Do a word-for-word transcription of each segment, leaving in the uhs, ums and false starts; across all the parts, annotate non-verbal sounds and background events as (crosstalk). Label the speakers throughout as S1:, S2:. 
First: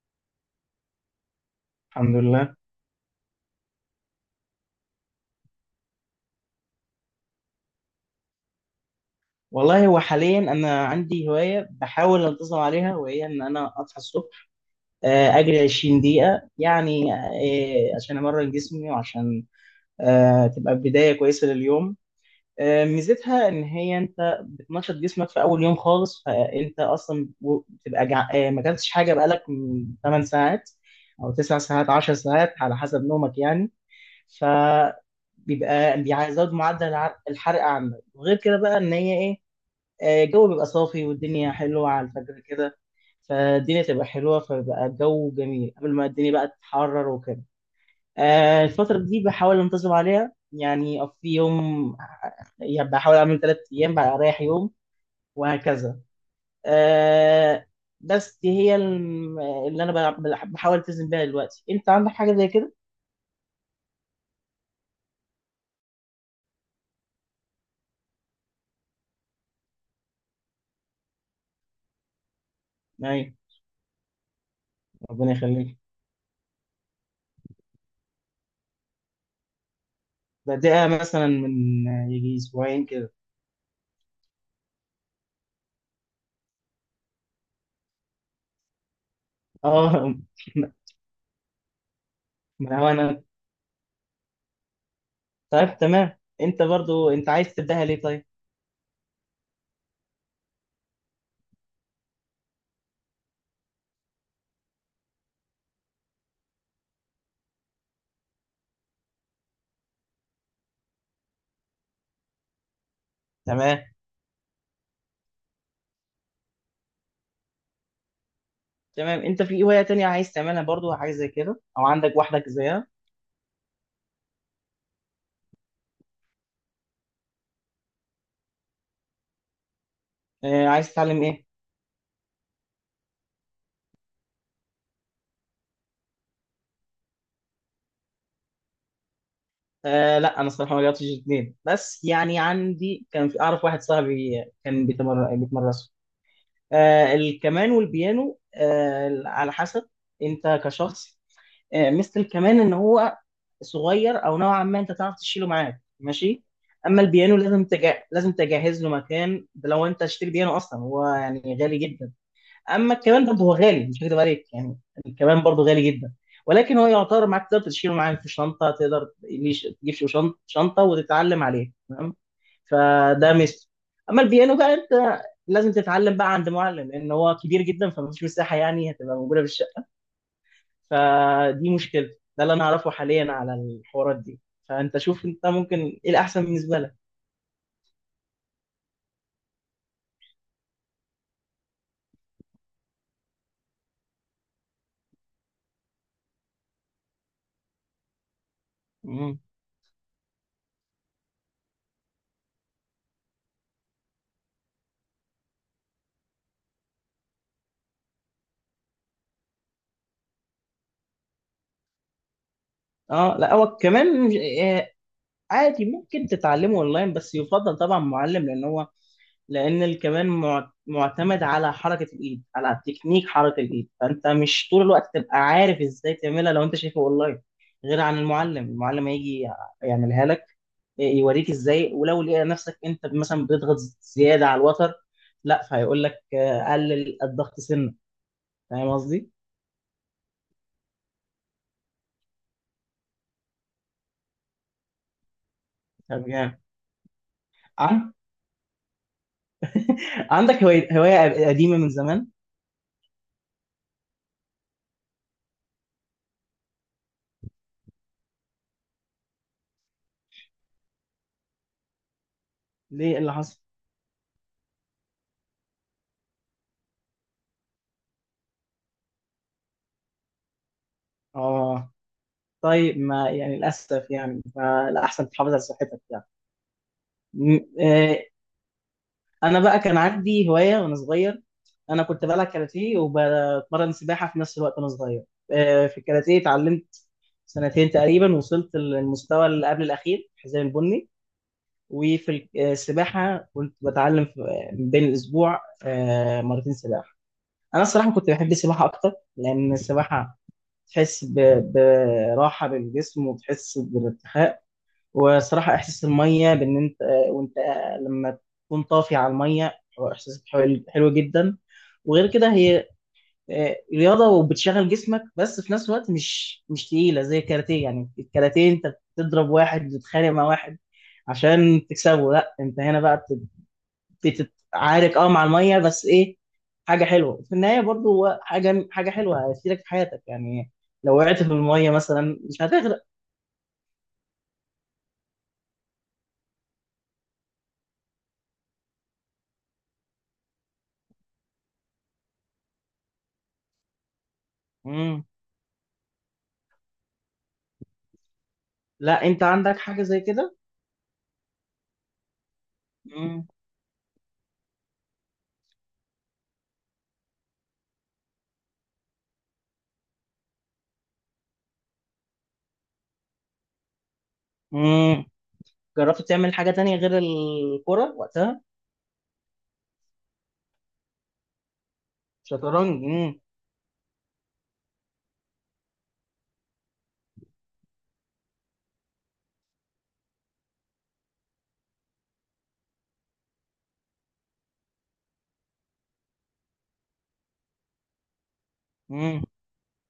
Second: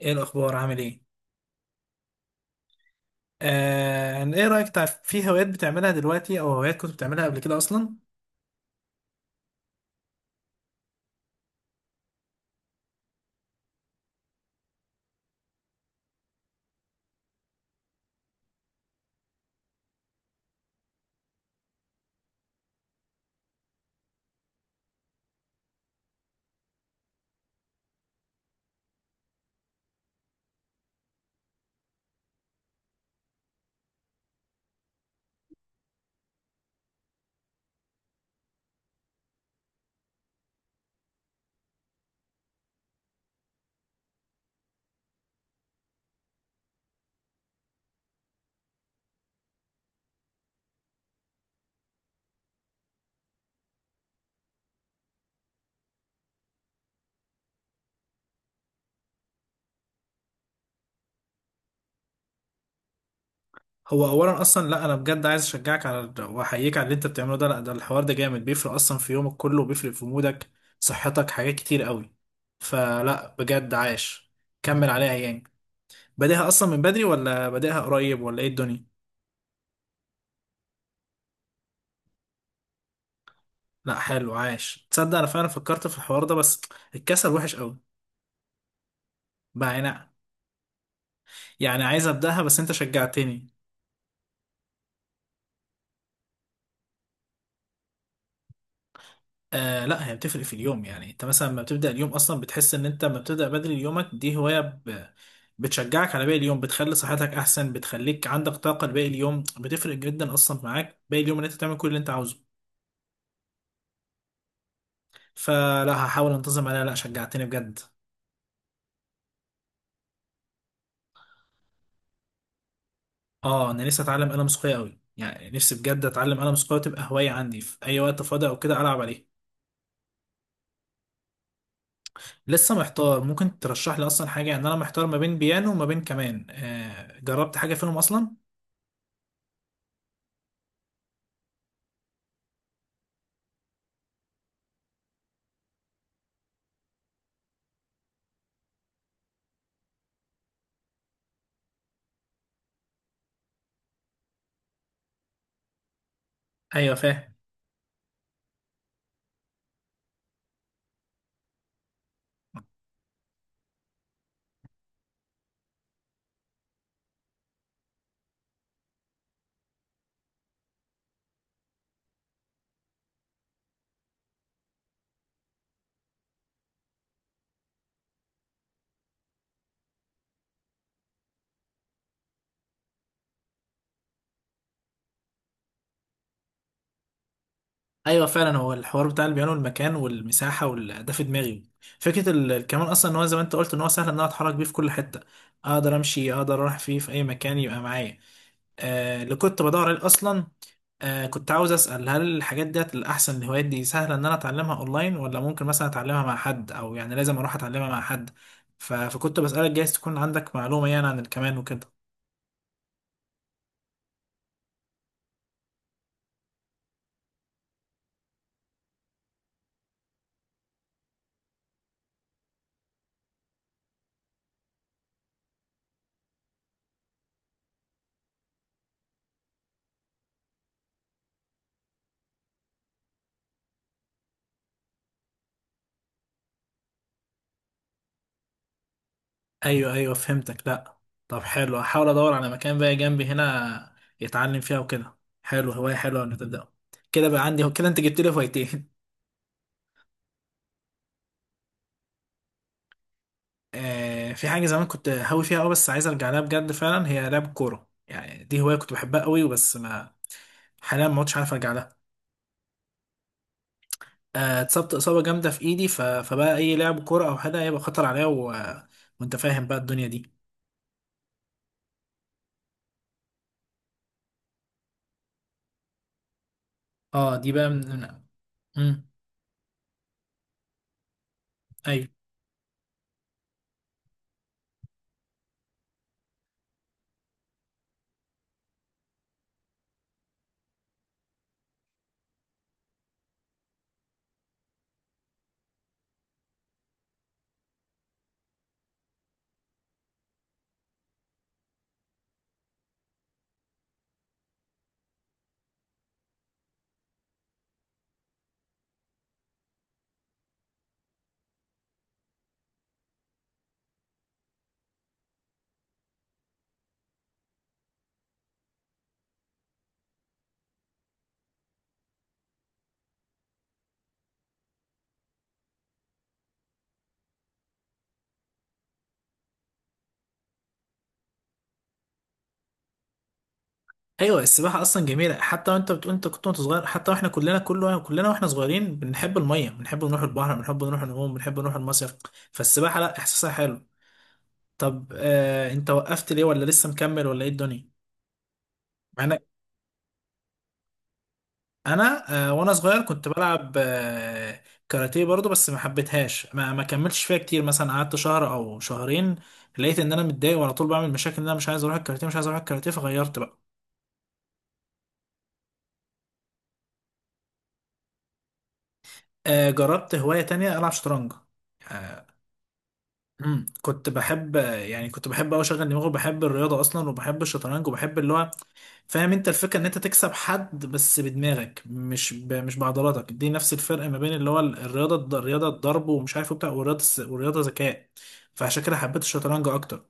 S1: ايه الاخبار؟ عامل ايه؟
S2: الحمد لله.
S1: آه، ايه رايك تع- في هوايات بتعملها دلوقتي او هوايات كنت بتعملها قبل كده اصلا؟
S2: والله هو حاليا انا عندي هوايه بحاول انتظم عليها، وهي ان انا اصحى الصبح، آه، اجري عشرين دقيقه يعني، آه، عشان امرن جسمي وعشان آه، تبقى بدايه كويسه لليوم. آه، ميزتها ان هي انت بتنشط جسمك في اول يوم خالص، فانت اصلا و- بتبقى جع... آه، ما اكلتش حاجه بقالك ثماني ساعات او تسع ساعات عشر ساعات على حسب نومك يعني. ف بيبقى بيزود معدل الع- الحرق عندك. وغير كده بقى ان هي ايه، آه، الجو بيبقى صافي والدنيا حلوة على الفجر كده. فالدنيا تبقى حلوة، فبقى الجو جميل قبل ما الدنيا بقى تتحرر وكده. آه، الفترة دي بحاول أنتظم عليها، يعني في يوم، يعني بحاول أعمل ثلاث أيام بعد أريح يوم وهكذا. آه، بس دي هي الم- اللي أنا بلع- بحاول ألتزم بيها دلوقتي. أنت عندك حاجة زي كده؟
S1: هو اولا اصلا، لا انا بجد عايز اشجعك على واحييك على اللي انت بتعمله ده. لا، ده الحوار ده جامد، بيفرق اصلا في يومك كله وبيفرق في مودك، صحتك، حاجات كتير قوي. فلا
S2: أيوة.
S1: بجد، عاش، كمل عليها
S2: ربنا
S1: يعني.
S2: يخليك.
S1: بادئها اصلا من بدري، ولا بادئها قريب، ولا ايه الدنيا؟
S2: بدأها مثلا من يجي أسبوعين كده.
S1: لا حلو، عاش. تصدق انا فعلا فكرت في الحوار ده، بس الكسل وحش قوي بقى يعني
S2: أه. (laughs)
S1: يعني عايز ابداها، بس انت
S2: ما هو أنا.
S1: شجعتني.
S2: طيب، تمام. انت برضو انت عايز تبداها ليه؟ طيب.
S1: آه لا، هي بتفرق في اليوم، يعني انت مثلا لما بتبدأ اليوم اصلا بتحس ان انت لما بتبدأ بدري يومك دي هواية ب... بتشجعك على باقي اليوم، بتخلي صحتك احسن، بتخليك عندك طاقة لباقي اليوم، بتفرق جدا اصلا معاك باقي اليوم ان انت تعمل كل اللي انت عاوزه.
S2: تمام.
S1: فلا، هحاول انتظم عليها. لا، شجعتني بجد.
S2: تمام، انت في ايه هواية تانية عايز تعملها برضو، حاجة زي كده او عندك واحدة زيها؟
S1: اه، انا نفسي اتعلم آلة موسيقية قوي، يعني نفسي بجد اتعلم آلة موسيقية وتبقى هواية عندي في اي وقت فاضي، او كده العب عليه.
S2: آه عايز تتعلم ايه؟
S1: لسه محتار، ممكن ترشح لي اصلا حاجة يعني؟ انا محتار ما بين بيانو وما بين كمان، آه جربت حاجة فيهم اصلا؟
S2: آه لا، انا صراحة ما جربتش الاثنين، بس يعني عندي كان في، اعرف واحد صاحبي كان بيتمر بيتمرسوا. آه الكمان والبيانو. آه على حسب انت كشخص، آه، مثل كمان ان هو صغير او نوعا ما، انت تعرف تشيله معاك. ماشي.
S1: ايوه
S2: اما
S1: فاهم.
S2: البيانو لازم تجا... لازم تجهز له مكان. ده لو انت هتشتري بيانو اصلا، هو يعني غالي جدا. اما الكمان برضه هو غالي، مش هكدب عليك يعني. الكمان برضه غالي جدا، ولكن هو يعتبر معاك، تقدر تشيله معاك في شنطه. تقدر ليش- تجيب شو- شنط- شنطه وتتعلم عليه. تمام. فده مثل. اما البيانو بقى، انت لازم تتعلم بقى عند معلم، لان هو كبير جدا، فمفيش مساحه يعني هتبقى موجوده في الشقه. فدي مشكلة. ده اللي انا اعرفه حاليا على الحوارات دي. فانت شوف انت ممكن ايه الاحسن بالنسبة لك؟
S1: ايوه فعلا، هو الحوار بتاع البيانو، المكان والمساحه وال- ده في دماغي. فكره ال- الكمان اصلا ان هو زي ما انت قلت ان هو سهل ان انا اتحرك بيه في كل حته، اقدر امشي، اقدر اروح فيه في اي مكان يبقى معايا. آه اللي
S2: مم.
S1: كنت بدور عليه اصلا. آه كنت عاوز اسال، هل الحاجات ديت الاحسن، الهوايات دي سهله ان انا اتعلمها اونلاين، ولا ممكن مثلا اتعلمها مع حد، او يعني لازم اروح اتعلمها مع حد؟ ف- فكنت بسالك جايز تكون عندك معلومه يعني عن الكمان وكده.
S2: اه، لا هو كمان مش- آه، عادي، ممكن تتعلمه اونلاين، بس يفضل طبعا معلم لان هو، لان الكمان مع- معتمد على حركة الايد، على تكنيك حركة الايد. فانت مش طول الوقت تبقى عارف ازاي تعملها لو انت شايفه اونلاين. غير عن المعلم المعلم هيجي يعملها لك، يوريك ازاي. ولو لقى نفسك انت مثلا بتضغط زياده على الوتر، لا فهيقول لك آه، قلل الضغط سنه. فاهم قصدي؟
S1: ايوه، ايوه، فهمتك. لا، طب حلو، هحاول ادور على مكان بقى جنبي هنا يتعلم فيها وكده. حلو، هوايه حلوه
S2: طب
S1: ان
S2: يعني
S1: تبدا. كده بقى عندي، كده انت
S2: عن-
S1: جبت لي هوايتين (laughs)
S2: (laughs) عندك هواية هواية قديمة من زمان؟
S1: آه في حاجه زمان كنت هاوي فيها قوي، بس عايز ارجع لها بجد. فعلا هي لعب كوره، يعني دي هوايه كنت بحبها قوي، وبس ما حاليا ما عدتش عارف ارجع لها.
S2: ليه؟ إيه اللي حصل؟
S1: آه، اتصبت اصابه جامده في ايدي، ف... فبقى اي لعب كوره او حاجه هيبقى خطر عليا، و... وانت فاهم بقى الدنيا دي.
S2: اه. طيب ما يعني، للأسف يعني. فالأحسن تحافظ على صحتك يعني.
S1: اه، دي
S2: م-
S1: بقى من...
S2: آه،
S1: مم.
S2: انا بقى كان عندي هوايه وانا صغير. انا
S1: ايوه،
S2: كنت بلعب كاراتيه وبتمرن سباحه في نفس الوقت وانا صغير. آه، في الكاراتيه اتعلمت سنتين تقريبا. وصلت للمستوى اللي قبل الاخير، الحزام البني. وفي السباحه كنت بتعلم في بين الاسبوع آه، مرتين سباحه. انا الصراحه كنت بحب السباحه اكتر، لان السباحه تحس ب- براحه للجسم، وتحس بالارتخاء. وصراحة إحساس المية بإن أنت، وأنت لما تكون طافي على المية، هو إحساس حلو حلو جدا. وغير كده هي آه، رياضة وبتشغل جسمك، بس في نفس الوقت مش مش تقيلة زي الكاراتيه. يعني الكاراتيه أنت بتضرب واحد وتتخانق مع واحد عشان تكسبه. لا أنت هنا بقى بت- بتتعارك، أه مع المية. بس إيه، حاجة حلوة في النهاية برضو، هو حاجة حاجة حلوة هتفيدك في حياتك يعني. لو وقعت في المية مثلا، مش هتغرق.
S1: ايوه، السباحه اصلا جميله، حتى وانت بتقول انت كنت وانت صغير، حتى واحنا كلنا كله كلنا واحنا صغيرين بنحب الميه، بنحب نروح البحر، بنحب نروح نعوم، بنحب نروح المصيف، فالسباحه لا، احساسها حلو. طب
S2: مم.
S1: آه انت وقفت ليه، ولا لسه مكمل، ولا ايه الدنيا؟
S2: لا،
S1: انا
S2: أنت عندك حاجة زي كده؟
S1: انا آه وانا صغير كنت بلعب آه كاراتيه برضو، بس ما حبيتهاش، ما, ما كملتش فيها كتير، مثلا قعدت شهر او شهرين. لقيت ان انا متضايق، وعلى طول بعمل مشاكل ان انا مش عايز اروح الكاراتيه، مش عايز اروح الكاراتيه، فغيرت بقى.
S2: مم. جربت تعمل حاجة تانية غير الكرة وقتها؟
S1: آه جربت هوايه تانية، العب شطرنج. آه،
S2: شطرنج. مم.
S1: مم. كنت بحب، يعني كنت بحب أوي أشغل دماغي، وبحب الرياضة أصلا، وبحب الشطرنج، وبحب اللي هو فاهم أنت الفكرة، إن أنت تكسب حد بس بدماغك، مش ب... مش بعضلاتك. دي نفس الفرق ما بين اللي هو ال- الرياضة الض- الرياضة الضرب ومش عارف وبتاع، والرياضة الس- والرياضة ذكاء، فعشان كده حبيت
S2: مم.
S1: الشطرنج أكتر.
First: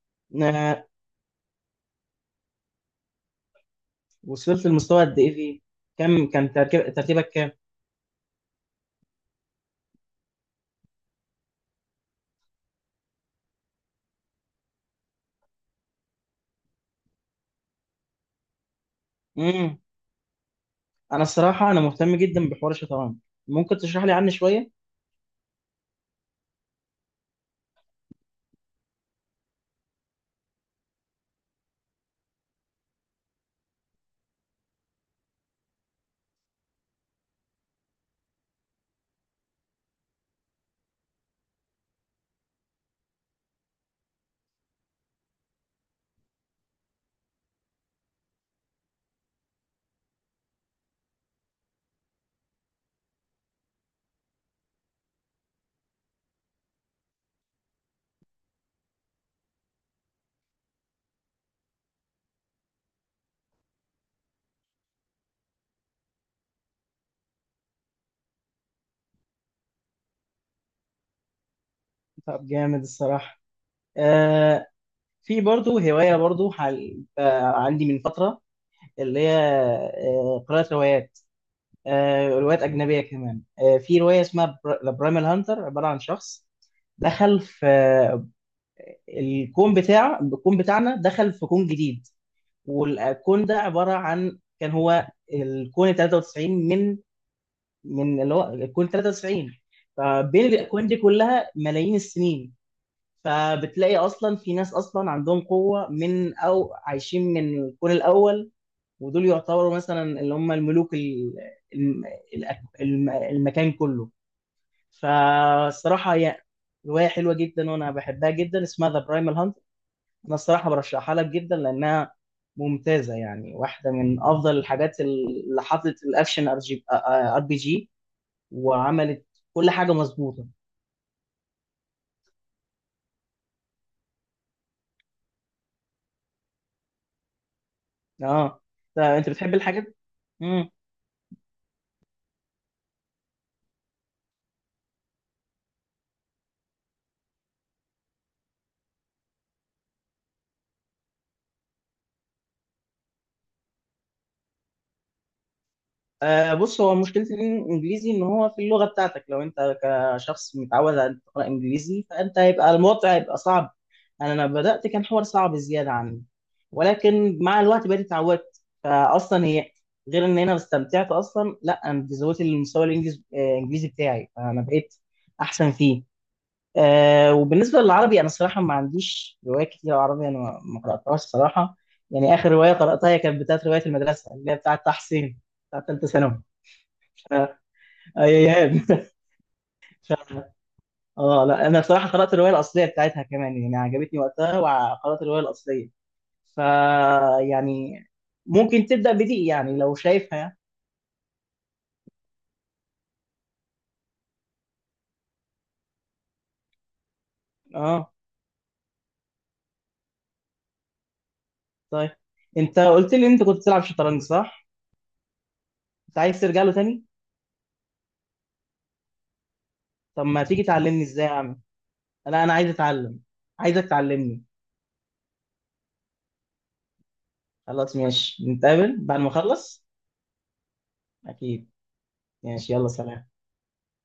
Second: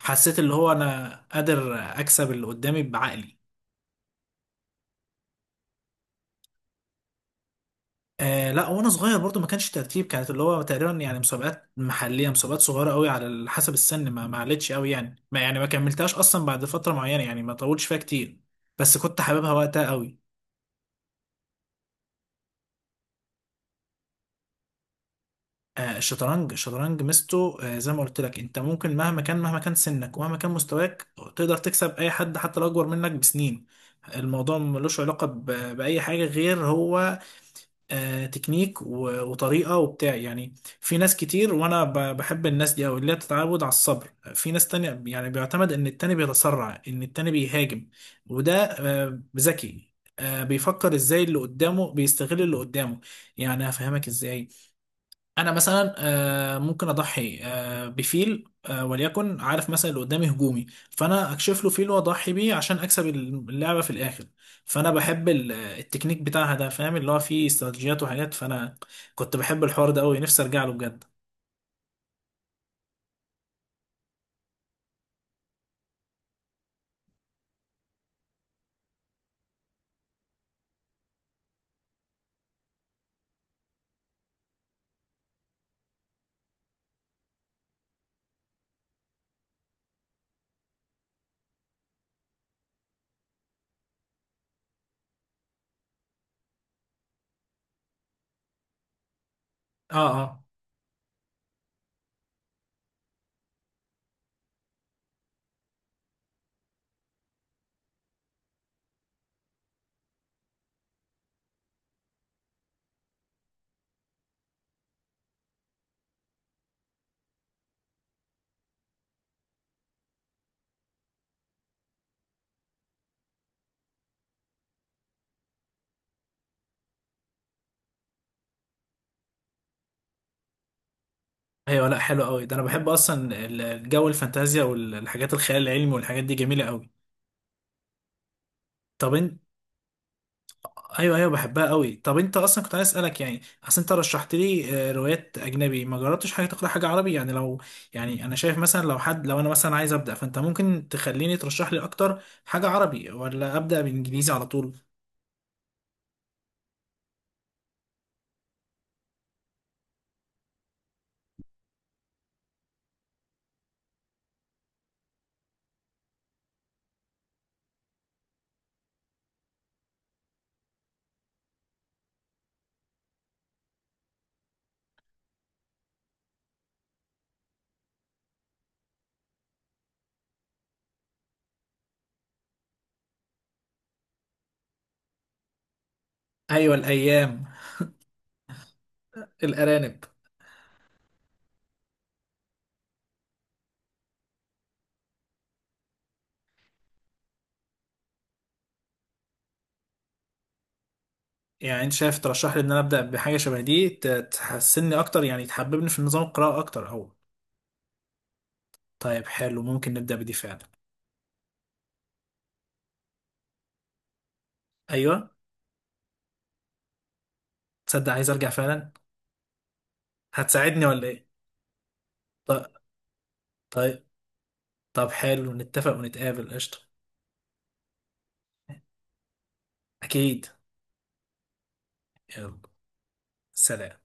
S1: حسيت اللي هو
S2: آه،
S1: أنا قادر أكسب اللي قدامي بعقلي.
S2: وصلت لمستوى قد ايه فيه؟ كم كان تركيب... ترتيبك كام؟
S1: آه لا، وانا صغير برضو ما كانش ترتيب، كانت اللي هو تقريبا يعني مسابقات محليه، مسابقات صغيره قوي على ال- حسب السن، ما ما علتش قوي يعني، ما يعني ما كملتهاش اصلا بعد فتره معينه يعني، ما طولتش فيها كتير، بس كنت حاببها
S2: مم.
S1: وقتها قوي.
S2: انا الصراحة، انا مهتم جدا بحوار الشطرنج. ممكن تشرح لي عنه شوية؟
S1: آه الشطرنج الشطرنج ميزته، آه زي ما قلت لك، انت ممكن مهما كان، مهما كان سنك، ومهما كان مستواك، تقدر تكسب اي حد حتى لو اكبر منك بسنين. الموضوع ملوش علاقه ب- باي حاجه غير هو آه، تكنيك و- وطريقة وبتاع يعني. في ناس كتير، وانا ب- بحب الناس دي، او اللي هي بتتعود على الصبر. في ناس تانية يعني بيعتمد ان التاني بيتسرع، ان التاني بيهاجم، وده آه، ذكي، آه، بيفكر ازاي اللي قدامه، بيستغل اللي قدامه، يعني هفهمك ازاي. انا مثلا آه، ممكن اضحي آه، بفيل، آه، وليكن عارف مثلا اللي قدامي هجومي، فانا اكشف له فيل واضحي بيه عشان اكسب اللعبه في الاخر. فانا بحب ال- التكنيك بتاعها ده، فاهم، اللي هو فيه استراتيجيات وحاجات، فانا كنت بحب الحوار ده قوي، نفسي ارجع له بجد.
S2: طب جامد الصراحة. آه في برضو هواية برضو حال... آه عندي من فترة، اللي هي آه قراءة روايات. آه روايات أجنبية كمان. آه في رواية اسمها ذا برايمال هانتر، عبارة عن شخص دخل في الكون بتاع، الكون بتاعنا دخل في كون جديد. والكون ده عبارة عن، كان هو الكون تلاتة وتسعين من من اللي هو الكون تلاتة وتسعين.
S1: اه، اه،
S2: فبين الاكوان دي كلها ملايين السنين. فبتلاقي اصلا في ناس، اصلا عندهم قوه من، او عايشين من الكون الاول. ودول يعتبروا مثلا اللي هم الملوك ال- الم- الأك- الم- المكان كله. فالصراحه هي روايه حلوه جدا، وانا بحبها جدا، اسمها ذا برايمال. انا الصراحه برشحها لك جدا لانها ممتازه، يعني واحده من افضل الحاجات اللي حطت الاكشن ار جي ار بي جي، وعملت كل حاجه مظبوطه.
S1: ايوه، لا حلو قوي ده، انا بحب اصلا ال- الجو الفانتازيا والحاجات الخيال العلمي، والحاجات دي جميله قوي.
S2: اه. انت
S1: طب،
S2: أنت بتحب الحاجات؟
S1: ايوه، ايوه، بحبها قوي. طب انت اصلا كنت عايز اسالك يعني، اصل انت رشحت لي آه، روايات اجنبي، ما جربتش حاجه تقرا حاجه عربي يعني؟ لو يعني انا شايف مثلا لو حد، لو انا مثلا عايز ابدا، فانت ممكن تخليني ترشح لي اكتر حاجه عربي، ولا ابدا بانجليزي على طول؟
S2: آه بص، هو مشكلة الإنجليزي إن هو في اللغة بتاعتك. لو أنت كشخص متعود على أن تقرأ إنجليزي، فأنت هيبقى الموضوع هيبقى صعب. يعني أنا لما بدأت كان حوار صعب زيادة عني. ولكن مع الوقت بقيت اتعودت. فأصلا هي غير إن أنا استمتعت أصلا، لا أنا زودت المستوى الإنجليز- آه، الإنجليزي بتاعي. فأنا بقيت أحسن فيه. آه وبالنسبة للعربي، أنا صراحة ما عنديش روايات كتير عربي. أنا ما ما قرأتهاش صراحة. يعني آخر رواية قرأتها هي كانت بتاعت رواية المدرسة اللي هي بتاعت تحسين، بتاعت تالتة ثانوي.
S1: ايوه الايام،
S2: آه، ايام ف-
S1: الارانب.
S2: (laughs) اه، لا انا صراحه قرات الروايه الاصليه بتاعتها كمان، يعني عجبتني وقتها وقرات الروايه الاصليه. ف يعني ممكن تبدا بدي يعني، لو شايفها يعني.
S1: يعني انت شايف ترشح لي ان انا ابدا بحاجه شبه دي ت- تحسني اكتر، يعني تحببني في نظام القراءه اكتر او؟
S2: اه.
S1: طيب حلو، ممكن نبدا بدي فعلا.
S2: طيب، انت قلت لي انت كنت بتلعب شطرنج، صح؟
S1: ايوه،
S2: انت عايز ترجع له تاني؟
S1: تصدق عايز ارجع فعلا.
S2: طب ما تيجي
S1: هتساعدني
S2: تعلمني
S1: ولا ايه؟
S2: ازاي اعمل. لا، انا عايز اتعلم. عايزك
S1: طيب،
S2: تعلمني.
S1: طب حلو، نتفق ونتقابل قشطة.
S2: خلاص، ماشي. نتقابل بعد ما اخلص.
S1: أكيد.
S2: اكيد.
S1: يلا
S2: ماشي، يلا سلام.
S1: سلام.